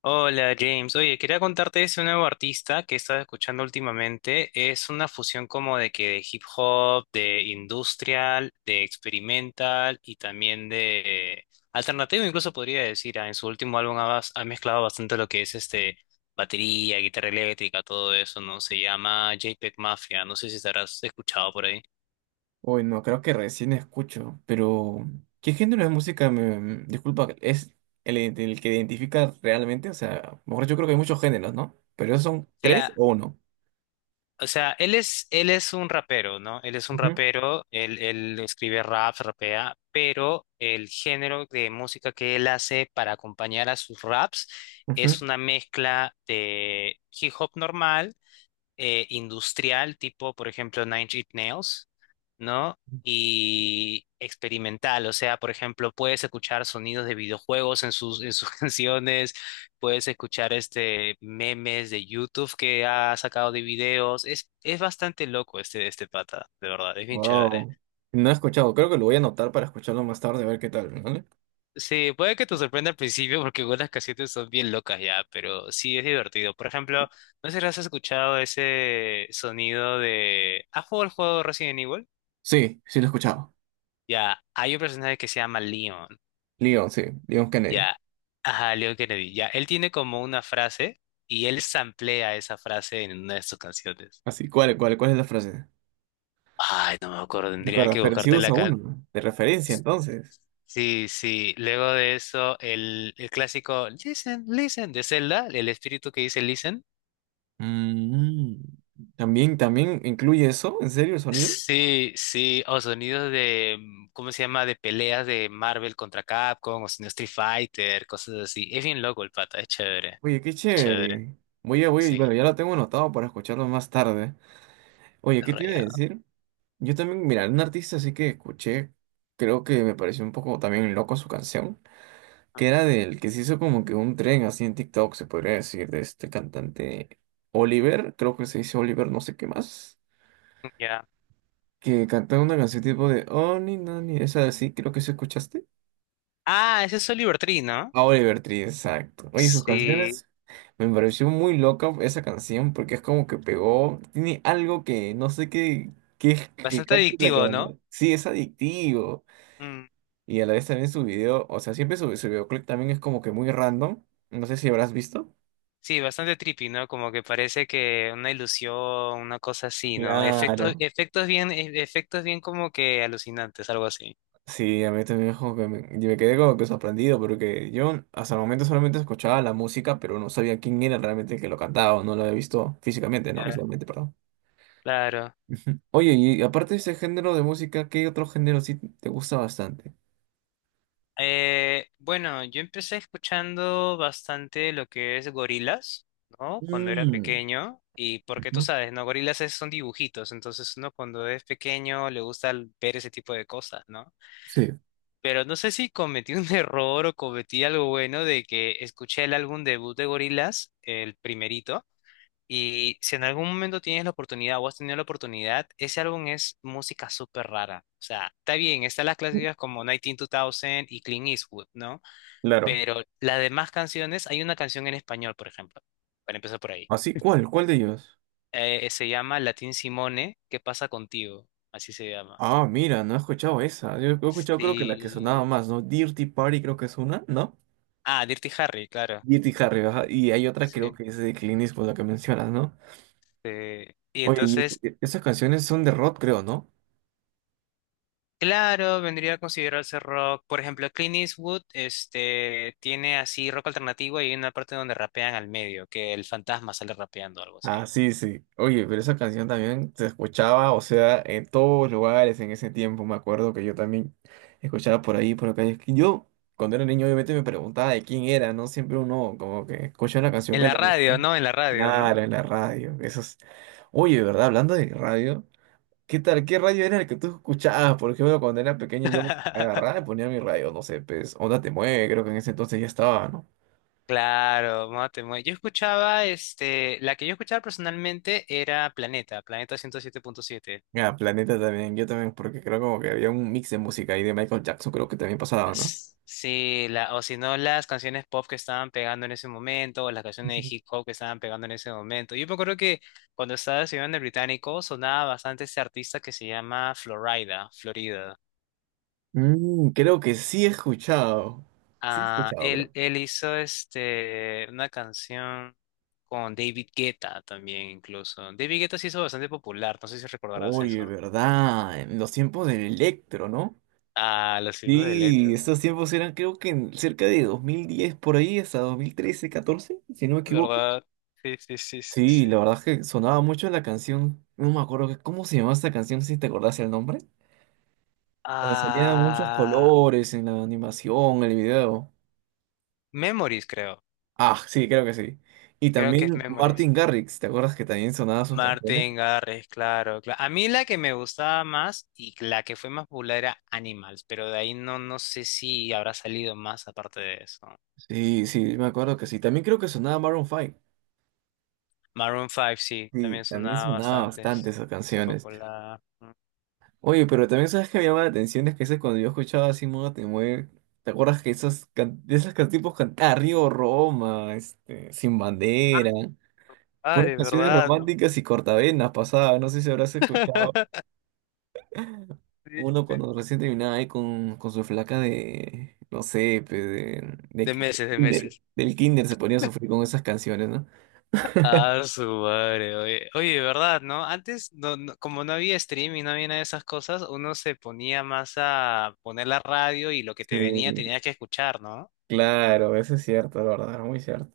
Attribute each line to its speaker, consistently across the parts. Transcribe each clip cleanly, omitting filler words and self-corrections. Speaker 1: Hola James, oye, quería contarte de ese nuevo artista que he estado escuchando últimamente. Es una fusión como de hip hop, de industrial, de experimental y también de alternativo, incluso podría decir. En su último álbum ha mezclado bastante lo que es este batería, guitarra eléctrica, todo eso, ¿no? Se llama JPEG Mafia, no sé si estarás escuchado por ahí.
Speaker 2: Uy, no, creo que recién escucho, pero ¿qué género de música me... Disculpa, ¿es el que identifica realmente? O sea, mejor yo creo que hay muchos géneros, ¿no? Pero esos son tres o uno.
Speaker 1: O sea, él es un rapero, ¿no? Él es un
Speaker 2: Ujú,
Speaker 1: rapero, él escribe rap, rapea, pero el género de música que él hace para acompañar a sus raps
Speaker 2: ujú.
Speaker 1: es una mezcla de hip hop normal, industrial, tipo, por ejemplo, Nine Inch Nails, ¿no? Y experimental, o sea, por ejemplo, puedes escuchar sonidos de videojuegos en sus canciones, puedes escuchar este memes de YouTube que ha sacado de videos. Es bastante loco este pata, de verdad, es bien chévere.
Speaker 2: Wow. No he escuchado, creo que lo voy a anotar para escucharlo más tarde, a ver qué tal, ¿vale?
Speaker 1: Sí, puede que te sorprenda al principio porque algunas canciones son bien locas ya, pero sí es divertido. Por ejemplo, no sé si has escuchado ese sonido de... ¿Has jugado el juego Resident Evil?
Speaker 2: Sí, sí lo he escuchado.
Speaker 1: Ya, hay un personaje que se llama Leon.
Speaker 2: Leon, sí, Leon Kennedy.
Speaker 1: Ya, ajá, Leon Kennedy. Ya, él tiene como una frase y él samplea esa frase en una de sus canciones.
Speaker 2: Así, ¿cuál es la frase?
Speaker 1: Ay, no me acuerdo,
Speaker 2: ¿De
Speaker 1: tendría
Speaker 2: acuerdo?
Speaker 1: que
Speaker 2: Pero sí
Speaker 1: buscarte la
Speaker 2: usa
Speaker 1: can...
Speaker 2: uno, de referencia, entonces.
Speaker 1: Sí, sí. Luego de eso, el clásico Listen, Listen de Zelda, el espíritu que dice Listen.
Speaker 2: Mm, ¿también incluye eso? ¿En serio el sonido?
Speaker 1: Sí, sí, o sonidos de, ¿cómo se llama? De peleas de Marvel contra Capcom, o sonidos Street Fighter, cosas así. Es bien loco el pata, es chévere.
Speaker 2: Oye, qué
Speaker 1: Es chévere,
Speaker 2: chévere.
Speaker 1: sí,
Speaker 2: Bueno, ya lo tengo anotado para escucharlo más tarde. Oye, ¿qué te iba a
Speaker 1: rayado.
Speaker 2: decir? Yo también, mira, un artista así que escuché, creo que me pareció un poco también loco su canción, que era del que se hizo como que un tren así en TikTok, se podría decir, de este cantante Oliver, creo que se dice Oliver no sé qué más,
Speaker 1: Ya.
Speaker 2: que cantaba una canción tipo de Oh, ni, no, ni, esa así, creo que se escuchaste.
Speaker 1: Ah, ese es Oliver Tree, ¿no?
Speaker 2: A Oliver Tree, exacto. Oye, sus
Speaker 1: Sí,
Speaker 2: canciones me pareció muy loca esa canción porque es como que pegó, tiene algo que no sé qué, qué es que
Speaker 1: bastante
Speaker 2: cacha la
Speaker 1: adictivo,
Speaker 2: cabana.
Speaker 1: ¿no?
Speaker 2: Sí, es adictivo.
Speaker 1: Mm,
Speaker 2: Y a la vez también su video, o sea, siempre su videoclip también es como que muy random. No sé si habrás visto.
Speaker 1: sí, bastante trippy, ¿no? Como que parece que una ilusión, una cosa así, ¿no? Efectos,
Speaker 2: Claro.
Speaker 1: efectos bien, efectos bien como que alucinantes, algo así.
Speaker 2: Sí, a mí también es como que yo me quedé como que sorprendido porque yo hasta el momento solamente escuchaba la música, pero no sabía quién era realmente el que lo cantaba, o no lo había visto físicamente, no,
Speaker 1: Ya.
Speaker 2: visualmente, perdón.
Speaker 1: Claro.
Speaker 2: Oye, y aparte de ese género de música, ¿qué otro género sí te gusta bastante?
Speaker 1: Bueno, yo empecé escuchando bastante lo que es gorilas, ¿no? Cuando era
Speaker 2: Mm,
Speaker 1: pequeño. Y porque tú
Speaker 2: ujú,
Speaker 1: sabes, ¿no? Gorilas son dibujitos, entonces uno cuando es pequeño le gusta ver ese tipo de cosas, ¿no?
Speaker 2: sí.
Speaker 1: Pero no sé si cometí un error o cometí algo bueno de que escuché el álbum debut de Gorillaz, el primerito, y si en algún momento tienes la oportunidad o has tenido la oportunidad, ese álbum es música súper rara. O sea, está bien, están las clásicas como 19-2000 y Clean Eastwood, ¿no?
Speaker 2: Claro.
Speaker 1: Pero las demás canciones, hay una canción en español, por ejemplo, para empezar por ahí.
Speaker 2: Así, ¿cuál? ¿Cuál de ellos?
Speaker 1: Se llama Latín Simone, ¿Qué pasa contigo? Así se llama.
Speaker 2: Ah, mira, no he escuchado esa. Yo he escuchado creo que la que sonaba
Speaker 1: Sí.
Speaker 2: más, ¿no? Dirty Party creo que es una, ¿no?
Speaker 1: Ah, Dirty Harry, claro.
Speaker 2: Dirty Harry, ajá. Y hay otra creo
Speaker 1: Sí.
Speaker 2: que es de Clint Eastwood, la que mencionas, ¿no?
Speaker 1: Este, y
Speaker 2: Oye, y
Speaker 1: entonces,
Speaker 2: esas canciones son de rock, creo, ¿no?
Speaker 1: claro, vendría a considerarse rock. Por ejemplo, Clint Eastwood, este, tiene así rock alternativo y hay una parte donde rapean al medio, que el fantasma sale rapeando o algo así.
Speaker 2: Ah, sí, sí. Oye, pero esa canción también se escuchaba, o sea, en todos lugares en ese tiempo. Me acuerdo que yo también escuchaba por ahí, por acá. Y es que yo, cuando era niño, obviamente me preguntaba de quién era, ¿no? Siempre uno como que escucha una canción
Speaker 1: En
Speaker 2: que
Speaker 1: la
Speaker 2: le gusta.
Speaker 1: radio, ¿no? En la radio, ¿no?
Speaker 2: Claro, en la radio. Eso es... Oye, de verdad, hablando de radio, ¿qué tal? ¿Qué radio era el que tú escuchabas? Por ejemplo, cuando era pequeño yo agarraba y ponía mi radio, no sé, pues, Onda Te Mueve, creo que en ese entonces ya estaba, ¿no?
Speaker 1: Claro, mate, yo escuchaba, este, la que yo escuchaba personalmente era Planeta, Planeta 107.7.
Speaker 2: Ah, Planeta también, yo también, porque creo como que había un mix de música ahí de Michael Jackson, creo que también pasaba, ¿no?
Speaker 1: Sí, o si no, las canciones pop que estaban pegando en ese momento, o las canciones
Speaker 2: Ujú.
Speaker 1: de hip hop que estaban pegando en ese momento. Yo me acuerdo que cuando estaba estudiando en el británico sonaba bastante este artista que se llama Florida, Florida.
Speaker 2: Mm, creo que sí he escuchado. Sí he
Speaker 1: Ah,
Speaker 2: escuchado,
Speaker 1: él,
Speaker 2: creo.
Speaker 1: él hizo este, una canción con David Guetta también, incluso. David Guetta se hizo bastante popular, no sé si recordarás
Speaker 2: Oye,
Speaker 1: eso.
Speaker 2: ¿verdad? En los tiempos del Electro, ¿no?
Speaker 1: Ah, los hijos de
Speaker 2: Sí,
Speaker 1: Electra, sí.
Speaker 2: estos tiempos eran creo que en cerca de 2010 por ahí, hasta 2013 14 si no me equivoco.
Speaker 1: ¿Verdad? Sí, sí, sí, sí,
Speaker 2: Sí, la
Speaker 1: sí.
Speaker 2: verdad es que sonaba mucho la canción. No me acuerdo que- cómo se llamaba esta canción, si te acordás el nombre. Donde salían muchos
Speaker 1: Ah,
Speaker 2: colores en la animación, en el video.
Speaker 1: Memories, creo.
Speaker 2: Ah, sí, creo que sí. Y
Speaker 1: Creo que es
Speaker 2: también
Speaker 1: Memories.
Speaker 2: Martin Garrix, ¿te acuerdas que también sonaba sus
Speaker 1: Martin
Speaker 2: canciones?
Speaker 1: Garrix, claro, claro. A mí la que me gustaba más y la que fue más popular era Animals, pero de ahí no, no sé si habrá salido más aparte de eso.
Speaker 2: Sí, sí, me acuerdo que sí. También creo que sonaba Maroon 5.
Speaker 1: Maroon 5, sí,
Speaker 2: Sí,
Speaker 1: también
Speaker 2: también
Speaker 1: sonaba
Speaker 2: sonaba
Speaker 1: bastante.
Speaker 2: bastante esas
Speaker 1: Se hizo
Speaker 2: canciones.
Speaker 1: popular.
Speaker 2: Oye, pero también sabes que me llama la atención es que ese cuando yo escuchaba así Moda Te Mueve, ¿te acuerdas que esos tipos cantaban Río Roma, este, Sin
Speaker 1: Ah,
Speaker 2: Bandera, puras
Speaker 1: padre,
Speaker 2: canciones
Speaker 1: ¿verdad? ¿No?
Speaker 2: románticas y cortavenas pasadas, no sé si habrás escuchado.
Speaker 1: Sí.
Speaker 2: Uno cuando recién terminaba ahí con su flaca de, no sé, pe,
Speaker 1: De meses, de
Speaker 2: kinder,
Speaker 1: meses.
Speaker 2: del kinder se ponía a sufrir con esas canciones, ¿no?
Speaker 1: Ah, su madre, oye, oye, ¿verdad? ¿No? Antes, como no había streaming, no había nada de esas cosas, uno se ponía más a poner la radio y lo que te venía
Speaker 2: Sí,
Speaker 1: tenías que escuchar, ¿no?
Speaker 2: claro, eso es cierto, la verdad, muy cierto.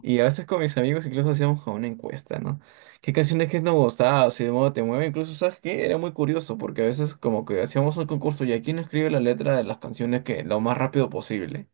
Speaker 2: Y a veces con mis amigos incluso hacíamos como una encuesta, ¿no? ¿Qué canciones que nos gustaba? O si de modo te mueve, incluso, ¿sabes qué? Era muy curioso, porque a veces como que hacíamos un concurso y aquí no escribe la letra de las canciones que lo más rápido posible,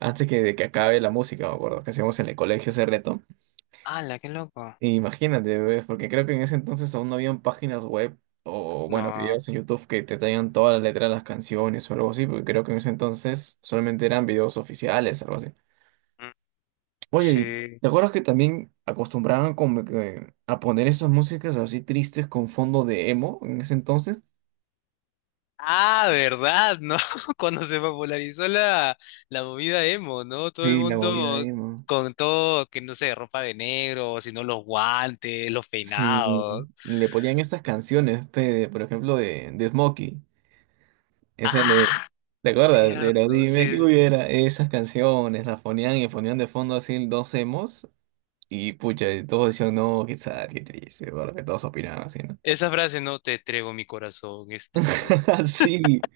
Speaker 2: antes que, de que acabe la música, me acuerdo, que hacíamos en el colegio ese reto.
Speaker 1: ¡Hala, qué loco!
Speaker 2: Imagínate, ¿ves? Porque creo que en ese entonces aún no habían páginas web o, bueno,
Speaker 1: No,
Speaker 2: videos en YouTube que te traigan toda la letra de las canciones o algo así, porque creo que en ese entonces solamente eran videos oficiales, algo así.
Speaker 1: mm,
Speaker 2: Oye, ¿y
Speaker 1: sí.
Speaker 2: ¿te acuerdas que también acostumbraban como que a poner esas músicas así tristes con fondo de emo en ese entonces?
Speaker 1: Ah, ¿verdad? ¿No? Cuando se popularizó la movida emo, ¿no? Todo el
Speaker 2: Sí, la movida
Speaker 1: mundo
Speaker 2: emo.
Speaker 1: con todo, que no sé, ropa de negro, sino los guantes, los
Speaker 2: Sí,
Speaker 1: peinados.
Speaker 2: y le ponían estas canciones, pe, de- por ejemplo, de Smokey. Ese le-
Speaker 1: Ah,
Speaker 2: ¿Te acuerdas? Pero
Speaker 1: cierto,
Speaker 2: dime
Speaker 1: sí,
Speaker 2: que
Speaker 1: sí.
Speaker 2: hubiera esas canciones, las ponían y ponían de fondo así dos emos y pucha, y todos decían, no, qué sad, qué triste, porque todos opinaban así, ¿no?
Speaker 1: Esa frase, no te entrego mi corazón, es tuyo.
Speaker 2: Sí,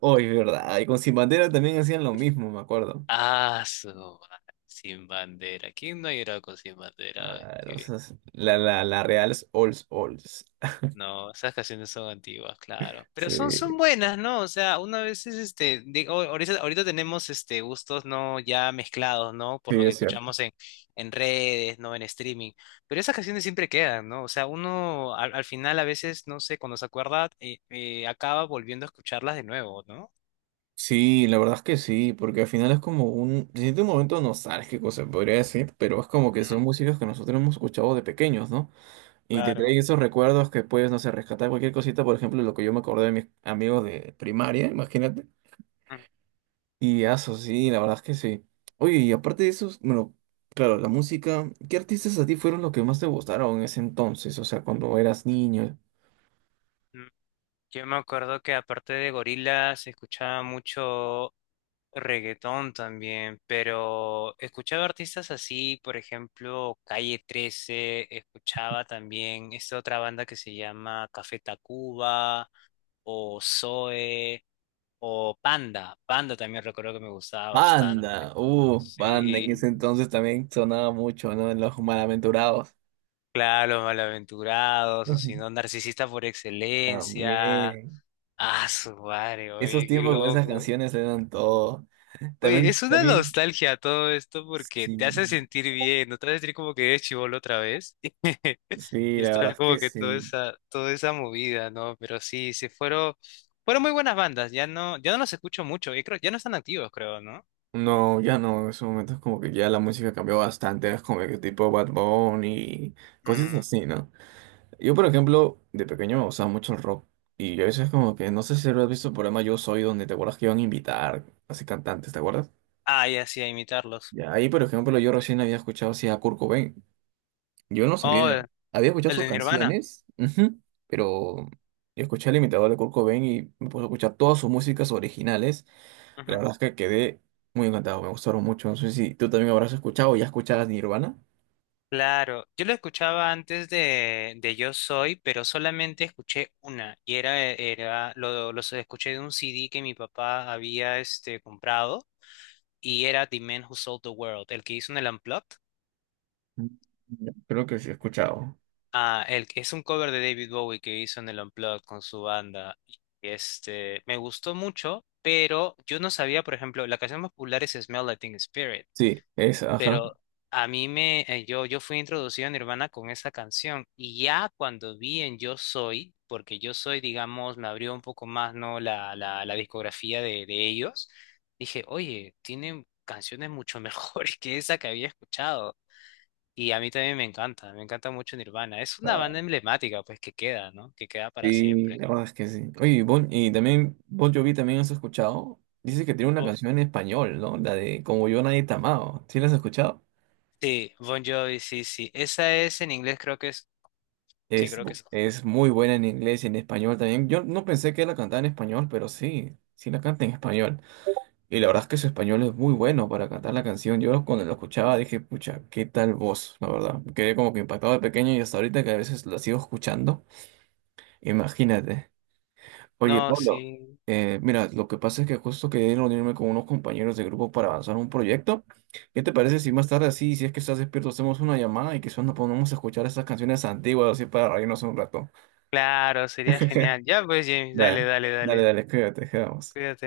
Speaker 2: hoy, ¿verdad? Y con Sin Bandera también hacían lo mismo, me acuerdo.
Speaker 1: Ah, su madre, sin bandera. ¿Quién no ha llorado con sin bandera?
Speaker 2: Ah, no sé, la Real Ols Ols.
Speaker 1: No, esas canciones son antiguas, claro. Pero son
Speaker 2: Sí,
Speaker 1: buenas, ¿no? O sea, una vez es este, digo, ahorita, ahorita tenemos este gustos no ya mezclados, ¿no? Por
Speaker 2: sí,
Speaker 1: lo que
Speaker 2: es cierto.
Speaker 1: escuchamos en, redes, ¿no? En streaming. Pero esas canciones siempre quedan, ¿no? O sea, uno al final a veces, no sé, cuando se acuerda, acaba volviendo a escucharlas de nuevo, ¿no?
Speaker 2: Sí, la verdad es que sí, porque al final es como un, se siente un momento nostálgico, se podría decir, pero es como que son
Speaker 1: Mm.
Speaker 2: músicas que nosotros hemos escuchado de pequeños, ¿no? Y te
Speaker 1: Claro.
Speaker 2: traen esos recuerdos que puedes, no sé, rescatar cualquier cosita, por ejemplo, lo que yo me acordé de mis amigos de primaria, imagínate.
Speaker 1: Mm,
Speaker 2: Y eso, sí, la verdad es que sí. Oye, y aparte de eso, bueno, claro, la música, ¿qué artistas a ti fueron los que más te gustaron en ese entonces? O sea, cuando eras niño.
Speaker 1: mm. Yo me acuerdo que aparte de gorilas se escuchaba mucho reggaetón también, pero escuchaba artistas así, por ejemplo, Calle 13 escuchaba también esta otra banda que se llama Café Tacuba o Zoe o Panda. Panda también recuerdo que me gustaba
Speaker 2: Banda,
Speaker 1: bastante.
Speaker 2: banda, en ese
Speaker 1: Sí,
Speaker 2: entonces también sonaba mucho, ¿no? En Los Malaventurados.
Speaker 1: claro, Los Malaventurados, o
Speaker 2: Ujú.
Speaker 1: si no, Narcisista por excelencia.
Speaker 2: También.
Speaker 1: Ah, su madre,
Speaker 2: Esos
Speaker 1: oye, qué
Speaker 2: tiempos con esas
Speaker 1: loco.
Speaker 2: canciones eran todo.
Speaker 1: Oye,
Speaker 2: También,
Speaker 1: es una
Speaker 2: también,
Speaker 1: nostalgia todo esto porque
Speaker 2: sí,
Speaker 1: te hace sentir bien, no te hace sentir como que eres chibolo otra vez.
Speaker 2: sí,
Speaker 1: Y
Speaker 2: la verdad
Speaker 1: está
Speaker 2: es
Speaker 1: como
Speaker 2: que
Speaker 1: que toda
Speaker 2: sí.
Speaker 1: esa, toda esa movida, ¿no? Pero sí, fueron muy buenas bandas, ya no los escucho mucho, y creo, ya no están activos, creo, ¿no?
Speaker 2: No, ya no, en esos momentos como que ya la música cambió bastante, es como que tipo Bad Bunny y cosas
Speaker 1: Mm.
Speaker 2: así, ¿no? Yo, por ejemplo, de pequeño me gustaba mucho el rock y a veces como que, no sé si lo has visto el programa Yo Soy, donde te acuerdas que iban a invitar así cantantes, ¿te acuerdas?
Speaker 1: Ah, ya sí, a imitarlos.
Speaker 2: Y ahí, por ejemplo, yo recién había escuchado así a Kurt Cobain, yo no sabía,
Speaker 1: Oh,
Speaker 2: había escuchado
Speaker 1: el
Speaker 2: sus
Speaker 1: de Nirvana.
Speaker 2: canciones, ujú, pero yo escuché al imitador de Kurt Cobain y me puse a escuchar todas sus músicas originales la
Speaker 1: Ujú.
Speaker 2: verdad es que quedé muy encantado, me gustaron mucho. No sé si tú también habrás escuchado o ya escucharás Nirvana.
Speaker 1: Claro, yo lo escuchaba antes de Yo Soy, pero solamente escuché una, y los escuché de un CD que mi papá había este comprado. Y era The Man Who Sold the World, el que hizo en el Unplugged.
Speaker 2: Mm. Creo que sí he escuchado.
Speaker 1: Ah, es un cover de David Bowie que hizo en el Unplugged con su banda. Y, este, me gustó mucho, pero yo no sabía, por ejemplo, la canción más popular es Smell Like Teen Spirit,
Speaker 2: Sí, es, ajá.
Speaker 1: pero a mí me, yo fui introducido a Nirvana con esa canción y ya cuando vi en Yo Soy, porque Yo Soy, digamos, me abrió un poco más, ¿no? La discografía de ellos, dije, oye, tienen canciones mucho mejores que esa que había escuchado. Y a mí también me encanta mucho Nirvana. Es una
Speaker 2: Ah,
Speaker 1: banda emblemática, pues que queda, ¿no? Que queda para
Speaker 2: sí,
Speaker 1: siempre.
Speaker 2: la verdad es que sí. Oye, y Bon Jovi también has escuchado. Dice que tiene una
Speaker 1: Oh,
Speaker 2: canción en español, ¿no? La de Como yo nadie te ha amado. ¿Sí la has escuchado?
Speaker 1: sí, Bon Jovi, sí, sí. Esa es en inglés, creo que es. Sí, creo que es.
Speaker 2: Es muy buena en inglés y en español también. Yo no pensé que la cantaba en español, pero sí, sí la canta en español. Y la verdad es que su español es muy bueno para cantar la canción. Yo cuando lo escuchaba dije, pucha, qué tal voz, la verdad. Quedé como que impactado de pequeño y hasta ahorita que a veces la sigo escuchando. Imagínate. Oye,
Speaker 1: No,
Speaker 2: Pablo,
Speaker 1: sí.
Speaker 2: mira, lo que pasa es que justo quería reunirme con unos compañeros de grupo para avanzar un proyecto. ¿Qué te parece si más tarde así, si es que estás despierto, hacemos una llamada y quizás nos ponemos a escuchar esas canciones antiguas así para reírnos un rato?
Speaker 1: Claro, sería genial. Ya, pues, James, dale,
Speaker 2: Dale,
Speaker 1: dale,
Speaker 2: dale,
Speaker 1: dale.
Speaker 2: dale, cuídate, quedamos.
Speaker 1: Cuídate.